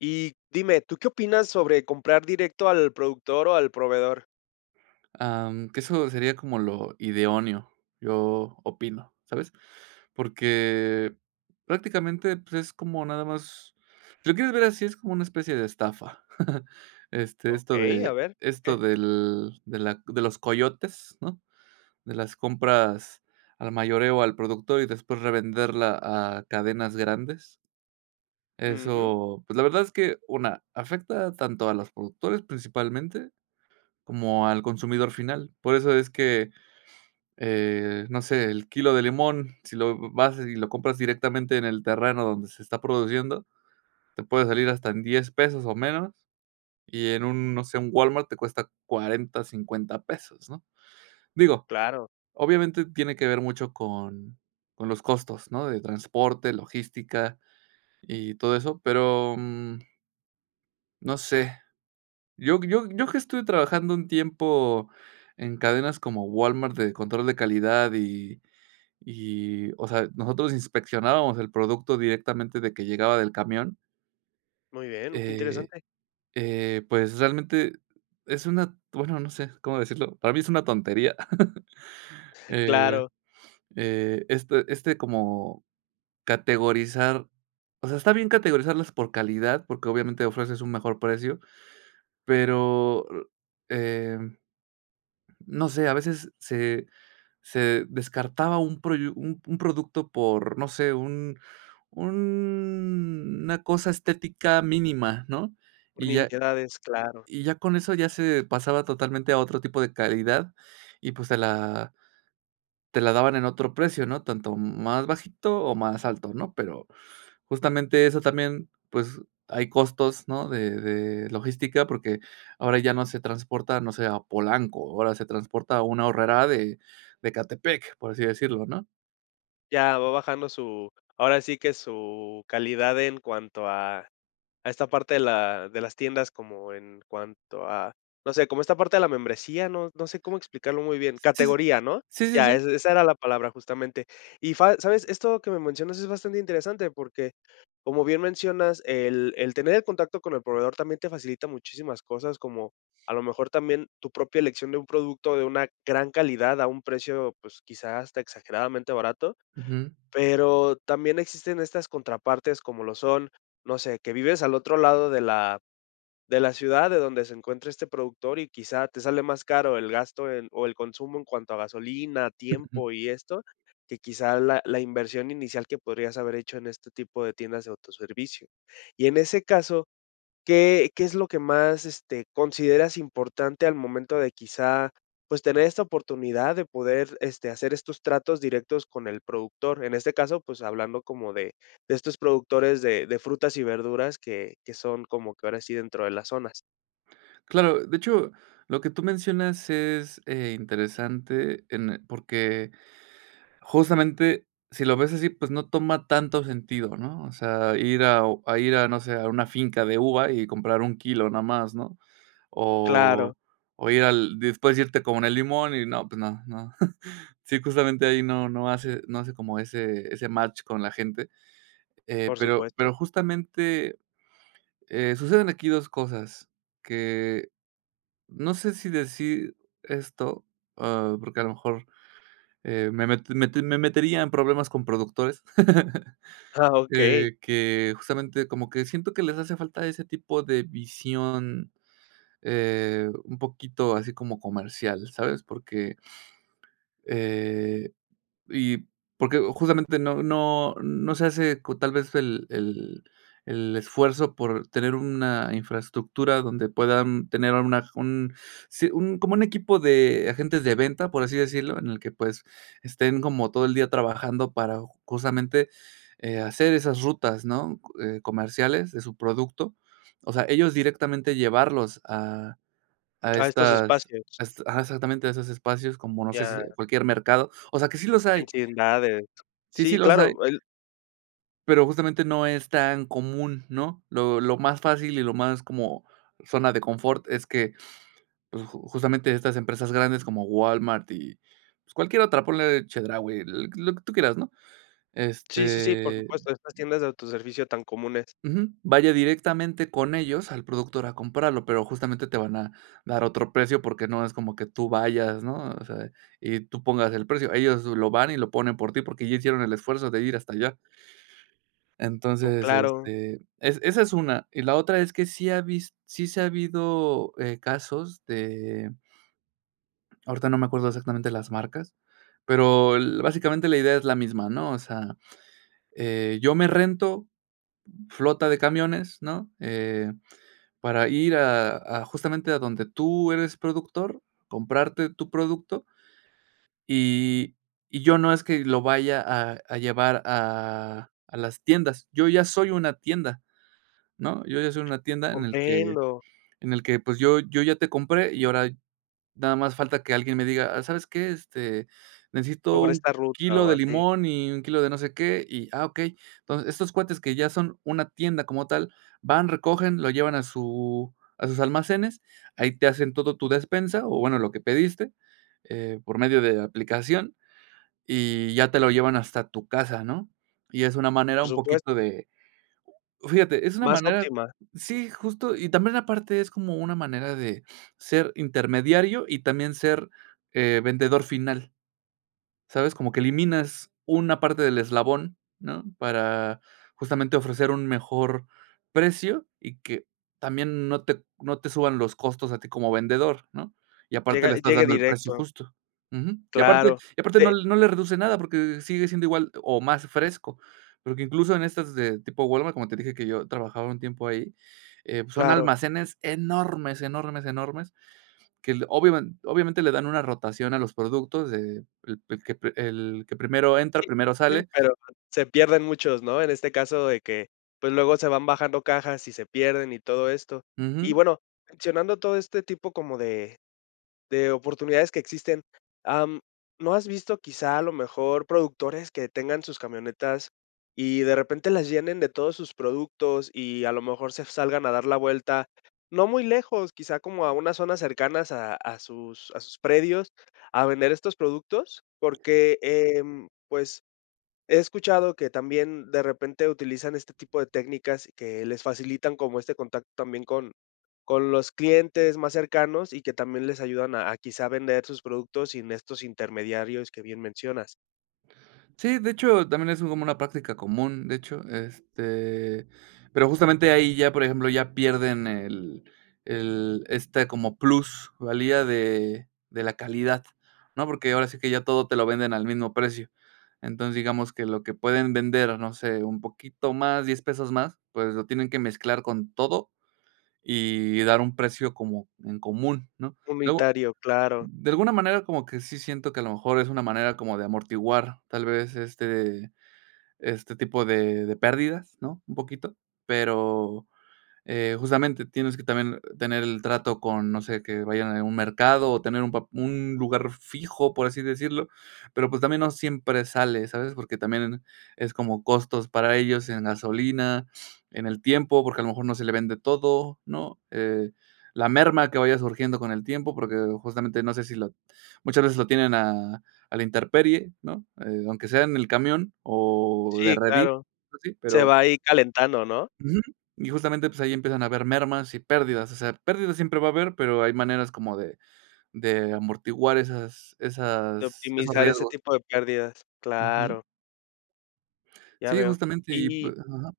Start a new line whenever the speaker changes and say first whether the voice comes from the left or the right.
left: Y dime, ¿tú qué opinas sobre comprar directo al productor o al proveedor?
right: Am, que eso sería como lo idóneo, yo opino, ¿sabes?, porque, prácticamente, pues, es como nada más si lo quieres ver así, es como una especie de estafa. Este, esto
left: Okey, a
right: de
left: ver,
right: esto
left: ¿porque?
right: del de la de los coyotes, ¿no?, de las compras al mayoreo al productor y después revenderla a cadenas grandes.
left: Ujú.
right: Eso, pues, la verdad es que, 1, afecta tanto a los productores principalmente, como al consumidor final. Por eso es que, eh, no sé, el kilo de limón, si lo v vas y lo compras directamente en el terreno donde se está produciendo, te puede salir hasta en $10 pesos o menos, y en un, no sé, un Walmart te cuesta $40, $50 pesos, ¿no?, digo,
left: Claro.
right: obviamente, tiene que ver mucho con con los costos, ¿no?, de transporte, logística y todo eso, pero, mm No sé. Yo yo yo que estuve trabajando un tiempo en cadenas como Walmart de control de calidad y y, o sea, nosotros inspeccionábamos el producto directamente desde que llegaba del camión
left: Muy bien, mm, qué
right: Eh
left: interesante.
right: eh, pues, realmente es una bueno, no sé, cómo decirlo, para mí es una tontería, eh
left: Claro.
right: eh este este como categorizar o sea, está bien categorizarlas por calidad, porque obviamente ofreces un mejor precio, pero, eh, no sé, a veces se se descartaba un proyu u un producto por, no sé, un una cosa estética mínima, ¿no?,
left: Por
right: y ya
left: nimiedades, claro.
right: y ya con eso ya se pasaba totalmente a otro tipo de calidad y, pues, te la te la daban en otro precio, ¿no?, tanto más bajito o más alto, ¿no?, pero justamente eso también, pues, hay costos, ¿no?, de de logística, porque ahora ya no se transporta, no sé, a Polanco, ahora se transporta a un Aurrera de de Ecatepec, por así decirlo ¿no?
left: Ya, va bajando su ahora sí que su calidad en cuanto a a esta parte de la de las tiendas como en cuanto a no sé, como esta parte de la membresía, no no sé cómo explicarlo muy bien
right: Sí, sí.
left: categoría, ¿no?,
right: Sí, sí,
left: ya,
right: sí.
left: esa esa era la palabra justamente, y fa ¿sabes?, esto que me mencionas es bastante interesante, porque como bien mencionas, el el tener el contacto con el proveedor también te facilita muchísimas cosas, como a lo mejor, también tu propia elección de un producto de una gran calidad a un precio, pues, quizá hasta exageradamente barato,
right: Ujú.
left: pero también existen estas contrapartes, como lo son, no sé, que vives al otro lado de la de la ciudad de donde se encuentra este productor y quizá te sale más caro el gasto en o el consumo en cuanto a gasolina, tiempo y esto, que quizá la la inversión inicial que podrías haber hecho en este tipo de tiendas de autoservicio. Y en ese caso, ¿qué qué es lo que más, este, consideras importante al momento de quizá, pues, tener esta oportunidad de poder, este, hacer estos tratos directos con el productor? En este caso, pues, hablando como de de estos productores de de frutas y verduras que que son como que ahora sí dentro de las zonas.
right: Claro, de hecho, lo que tú mencionas es, eh, interesante en porque justamente si lo ves así, pues no toma tanto sentido, ¿no? O sea, ir a a ir a, no sé, a una finca de uva, y comprar 1 kilo no más, ¿no?
left: Claro.
right: O o ir al después irte con el limón y no, pues no no. Sí, justamente ahí no no hace no hace como ese ese match con la gente, eh,
left: Por
right: pero,
left: supuesto.
right: pero justamente, eh, suceden aquí 2 cosas, que, no sé si decir esto, ah, porque a lo mejor, eh, me mete me te me metería en problemas con productores,
left: Ah, okey.
right: eh, que justamente como que siento que les hace falta ese tipo de visión, eh, un poquito así como comercial, ¿sabes?, porque eh, y, porque justamente no no no se hace cu tal vez el el el esfuerzo por tener una infraestructura, donde puedan tener una un Sí, un como un equipo de agentes de venta, por así decirlo, en el que, pues, estén como todo el día trabajando para, justamente, eh, hacer esas rutas, ¿no?, co eh, comerciales de su producto. O sea, ellos directamente llevarlos a a
left: A estos
right: estas
left: espacios.
right: a este Ajá, exactamente a esos espacios, como no sé si
left: Claro.
right: cualquier mercado. O sea, que sí los hay.
left: Sin nada de
right: Sí, sí
left: Sí
right: los hay.
left: claro, el
right: Pero, justamente no es tan común, ¿no? Lo lo más fácil, y lo más como zona de confort es que, pues, ju justamente estas empresas grandes como Walmart, y, pues, cualquier otra, ponle Chedraui, l lo que tú quieras, ¿no?
left: Sí, sí, sí, por
right: Este
left: supuesto, estas tiendas de autoservicio tan comunes.
right: Ujú, vaya directamente con ellos al productor a comprarlo, pero, justamente, te van a dar otro precio, porque no es como que tú vayas, ¿no? O o sea, y tú pongas el precio. Ellos lo van y lo ponen por ti, porque ya hicieron el esfuerzo de ir hasta allá. Entonces,
left: Claro.
right: este, es esa es una. Y la otra es que sí ha vis sí se ha habido, eh, casos de ahorita no me acuerdo exactamente las marcas, pero, el básicamente la idea es la misma, ¿no? O sea, eh, yo me rento, flota de camiones, ¿no?, eh, para ir a a justamente a donde tú eres productor, comprarte tu producto y y yo no es que lo vaya a a llevar a a las tiendas. Yo ya soy una tienda, ¿no? Yo ya soy una tienda en el que
left: Comprendo.
right: en el que, pues, yo yo ya te compré, y ahora nada más falta que alguien me diga: "Ah, ¿sabes qué?, este, necesito
left: Sobre
right: 1
left: esta ruta
right: kilo
left: o
right: de
left: así.
right: limón, y 1 kilo de no sé qué, y, ah, okey". Entonces, estos cuates que ya son una tienda como tal, van, recogen, lo llevan a su a sus almacenes, ahí te hacen todo tu despensa, o bueno, lo que pediste, eh, por medio de aplicación, y ya te lo llevan hasta tu casa, ¿no? Y es una manera
left: Por
right: un poquito
left: supuesto.
right: de Fíjate, es una
left: Más
right: manera
left: óptima.
right: Sí, justo, y también aparte es como una manera de ser intermediario, y también ser, eh, vendedor final, ¿sabes? Como que eliminas una parte del eslabón, ¿no?, para, justamente, ofrecer un mejor precio, y que también no te no te suban los costos a ti como vendedor, ¿no? Y aparte
left: Llega
right: le estás
left: llegue
right: dando el precio
left: directo.
right: justo, ujú. Y aparte
left: Claro,
right: y aparte no
left: pe
right: no le reduce nada, porque sigue siendo igual o más fresco. Porque, incluso, en estas de tipo Walmart, como te dije que yo trabajaba un tiempo ahí, eh, pues son
left: Claro.
right: almacenes enormes, enormes, enormes que el obiamen-obviamente, le dan una rotación a los productos de el el que el que primero entra,
left: Sí,
right: primero
left: sí,
right: sale.
left: pero pues se pierden muchos, ¿no? En este caso de que, pues, luego se van bajando cajas, y se pierden y todo esto. Y,
right: Ujú.
left: bueno, mencionando todo este tipo como de de oportunidades que existen, am, ¿no has visto quizá a lo mejor productores que tengan sus camionetas, y de repente las llenen de todos sus productos y a lo mejor se salgan a dar la vuelta, no muy lejos, quizá, como a unas zonas cercanas a sus a sus predios a vender estos productos? Porque, em, pues, he escuchado que también de repente utilizan este tipo de técnicas que les facilitan como este contacto también con con los clientes más cercanos, y que también les ayudan a a, quizá, vender sus productos sin estos intermediarios que bien mencionas.
right: Sí, de hecho, también es como una práctica común, de hecho, este pero justamente ahí ya, por ejemplo, ya pierden el el, este, como plus valía de de la calidad, ¿no? Porque ahora sí que ya todo te lo venden al mismo precio. Entonces, digamos, que lo que pueden vender, no sé, un poquito más, $10 pesos más, pues lo tienen que mezclar con todo, y dar un precio como en común, ¿no? Luego
left: Unitario, claro.
right: de alguna manera, como que sí siento que a lo mejor es una manera como de amortiguar, tal vez, este este tipo de de pérdidas, ¿no?, un poquito, pero, eh, justamente tienes que también tener el trato con no sé, que vayan a un mercado, o tener un pap un lugar fijo, por así decirlo, pero, pues, también no siempre sale, ¿sabes? Porque también es como costos para ellos en gasolina, en el tiempo, porque a lo mejor no se le vende todo, ¿no?, eh, la merma que vaya surgiendo con el tiempo, porque justamente no sé si la muchas veces lo tienen a a la intemperie, ¿no?, eh, aunque sea en el camión, o de
left: Sí,
right: redilas
left: claro.
right: así,
left: Se
right: pero
left: va ahí calentando, ¿no?
right: Uju, y justamente pues, ahí empiezan a haber mermas y pérdidas. O sea, pérdidas siempre va a haber, pero hay maneras como de de amortiguar esas
left: De
right: esas esos
left: optimizar ese
right: riesgos.
left: tipo de pérdidas,
right: Uju.
left: claro. Ya
right: Sí,
left: veo.
right: justamente y,
left: Y
right: pues ajá.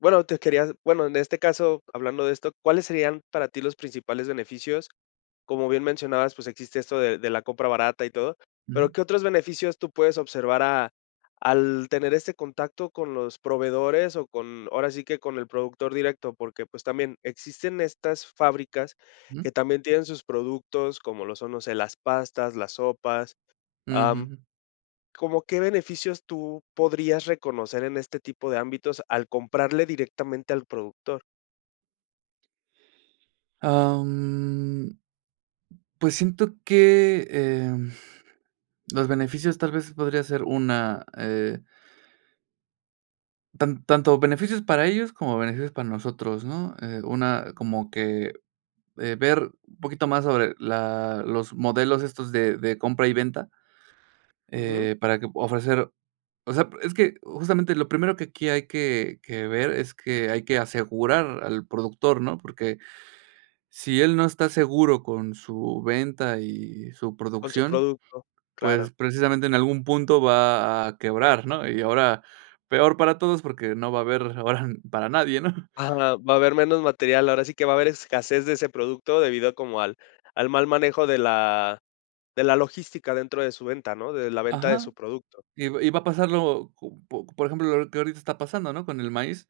left: bueno, te quería bueno, en este caso, hablando de esto, ¿cuáles serían para ti los principales beneficios? Como bien mencionabas, pues, existe esto de de la compra barata y todo, pero
right: Ujú.
left: ¿qué otros beneficios tú puedes observar a al tener este contacto con los proveedores o con, ahora sí que, con el productor directo? Porque, pues, también existen estas fábricas
right: Ujú.
left: que también tienen sus productos, como lo son, no sé, las pastas, las sopas, am,
right: Ujú.
left: ¿cómo qué beneficios tú podrías reconocer en este tipo de ámbitos al comprarle directamente al productor?
right: Am. Pues, siento que, em, los beneficios, tal vez, podría ser una, eh Tan tanto beneficios para ellos como beneficios para nosotros, ¿no?, eh, una como que, eh, ver un poquito más sobre la los modelos estos de de compra y venta,
left: Ujú.
right: eh, para que pue ofrecer o sea, es que, justamente, lo primero que aquí hay que que ver es que hay que asegurar al productor, ¿no?, porque si él no está seguro con su venta y su
left: Con su
right: producción,
left: producto, claro.
right: pues, precisamente, en algún punto va a quebrar, ¿no?, y ahora peor para todos, porque no va a haber ahora n para nadie, ¿no?
left: Ajá, va a haber menos material, ahora sí que, va a haber escasez de ese producto, debido como al al mal manejo de la de la logística dentro de su venta, ¿no?, de la venta de
right: Ajá.
left: su producto.
right: Y va y va a pasarlo, co po por ejemplo, lo que ahorita está pasando, ¿no?, con el maíz,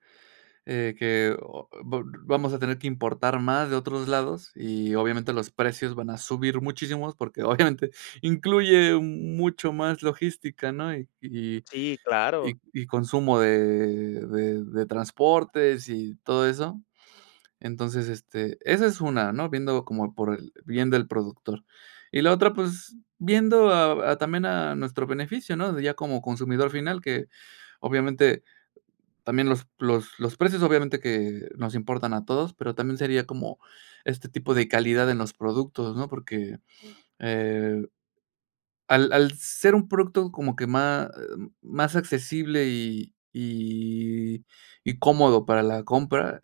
right: eh, que o vol vamos a tener que importar más de otros lados y, obviamente, los precios van a subir muchísimos, porque, obviamente, incluye m mucho más logística, ¿no? y y
left: Sí, claro.
right: y y consumo de de de transportes y todo eso. Entonces, este, esa es una, ¿no?, viéndolo como por el bien del productor, y la otra, pues, viendo a a también a nuestro beneficio, ¿no?, de ya como consumidor final que, obviamente, también los los los precios, obviamente, que nos importan a todos, pero también sería como este tipo de calidad en los productos, ¿no?, porque, eh al al ser un producto como que má eh, más accesible y y y cómodo para la compra,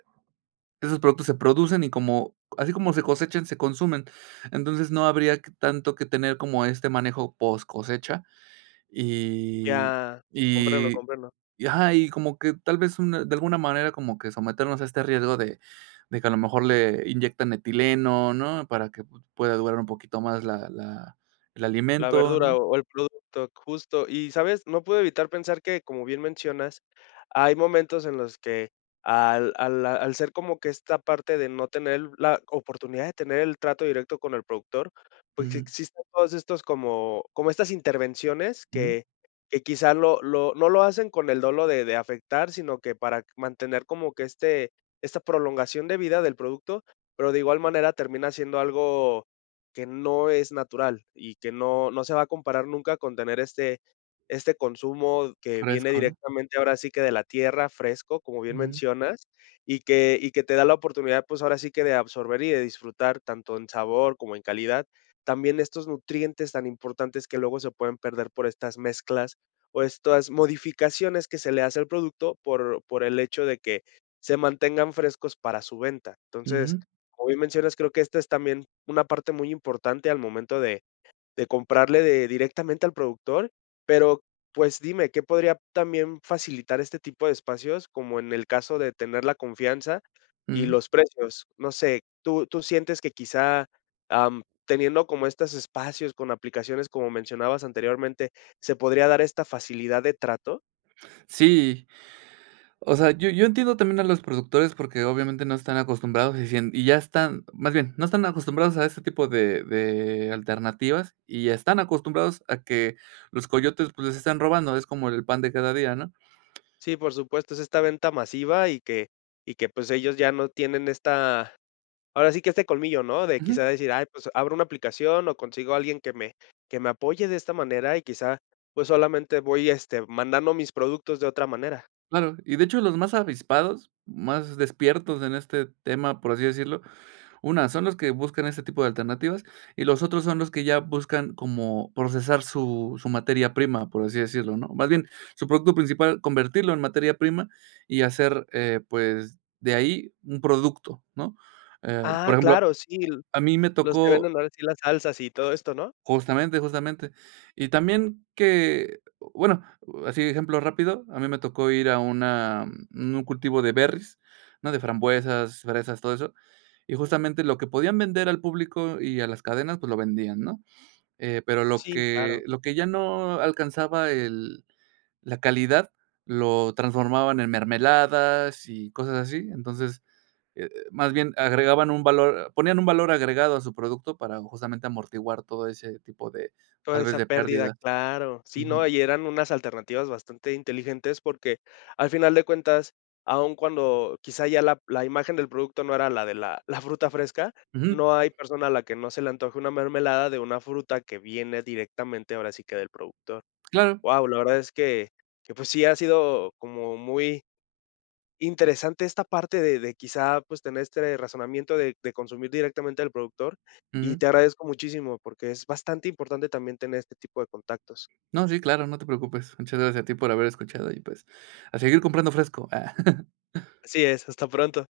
right: esos productos se producen y como así como se cosechan, se consumen, entonces, no habría que tanto que tener como este manejo poscosecha y
left: Ya. Comprendo,
right: y
left: comprendo.
right: y ajá. Y como que, tal vez, una de alguna manera como que someternos a este riesgo de de que a lo mejor le inyectan etileno, ¿no?, para que pu pueda durar un poquito más la la el
left: La
right: alimento,
left: verdura
right: ¿no?
left: o o el producto. Justo, y, ¿sabes?, no puedo evitar pensar que, como bien mencionas, hay momentos en los que al a la al ser como que esta parte de no tener la oportunidad de tener el trato directo con el productor, pues,
right: Ujú.
left: existen todos estos como como estas intervenciones
right: Ujú.
left: que que quizá lo lo no lo hacen con el dolo de de afectar, sino que para mantener como que este esta prolongación de vida del producto, pero, de igual manera, termina siendo algo que no es natural y que no no se va a comparar nunca con tener este este consumo que viene
right: Fresco, ¿no?
left: directamente, ahora sí que, de la tierra, fresco, como bien
right: Ujú.
left: mencionas, y que y que te da la oportunidad, pues, ahora sí que, de absorber y de disfrutar tanto en sabor como en calidad, también estos nutrientes tan importantes que luego se pueden perder por estas mezclas o estas modificaciones que se le hace al producto por por el hecho de que se mantengan frescos para su venta. Entonces,
right: Ujú.
left: como bien mencionas, creo que esta es también una parte muy importante al momento de de comprarle de directamente al productor, pero, pues, dime, ¿qué podría también facilitar este tipo de espacios?, como en el caso de tener la confianza y
right: Ujú.
left: los precios, no sé, ¿tú tú sientes que quizá, am, teniendo como estos espacios con aplicaciones, como mencionabas anteriormente, se podría dar esta facilidad de trato?
right: Sí, o sea, yo yo entiendo también a los productores porque, obviamente, no están acostumbrados y sien y ya están, más bien, no están acostumbrados a ese tipo de de alternativas, y están acostumbrados a que los coyotes, pues, les están robando, es como el pan de cada día, ¿no?
left: Sí, por supuesto, es esta venta masiva y que y que, pues, ellos ya no tienen esta, ahora sí que, este colmillo, ¿no?, de
right: Ujú.
left: quizá decir: "Ay, pues, abro una aplicación o consigo a alguien que me que me apoye de esta manera y quizá, pues, solamente, voy, este, mandando mis productos de otra manera".
right: Claro, y de hecho los más avispados, más despiertos en este tema, por así decirlo, una, son los que buscan ese tipo de alternativas, y los otros son los que ya buscan como procesar su su materia prima, por así decirlo, ¿no?, más bien, su producto principal, convertirlo en materia prima y hacer, eh, pues, de ahí, un producto, ¿no?, eh, por
left: Ah,
right: ejemplo,
left: claro, sí, lo
right: a mí me
left: los que
right: tocó
left: venden ahora sí las salsas y todo esto, ¿no?
right: Justamente, justamente. Y también que bueno, así de ejemplo rápido, a mí me tocó ir a una, mm un cultivo de berries, ¿no?, de frambuesas, fresas, todo eso, y, justamente, lo que podían vender al público y a las cadenas, pues, lo vendían, ¿no?, eh, pero lo
left: Sí, claro.
right: que lo que ya no alcanzaba el la calidad, lo transformaban en mermeladas y cosas así. Entonces, eh eh, más bien agregaban un valor ponían un valor agregado a su producto para, justamente, amortiguar todo ese tipo de,
left: Toda
right: tal vez
left: esa
right: de
left: pérdida.
right: pérdidas.
left: Claro. Sí, no,
right: Ujú.
left: y eran unas alternativas bastante inteligentes, porque, al final de cuentas, aún cuando quizá ya la la imagen del producto no era la de la la fruta fresca,
right: Ujú.
left: no hay persona a la que no se le antoje una mermelada de una fruta que viene directamente, ahora sí que, del productor.
right: Claro.
left: Guau, la verdad es que que, pues, sí ha sido como muy interesante esta parte de de quizá, pues, tener este razonamiento de de consumir directamente del productor, y
right: Ujú.
left: te agradezco muchísimo, porque es bastante importante también tener este tipo de contactos.
right: No, sí, claro, no te preocupes. Muchas gracias a ti por haber escuchado y, pues, a seguir comprando fresco. Ah.
left: Así es, hasta pronto.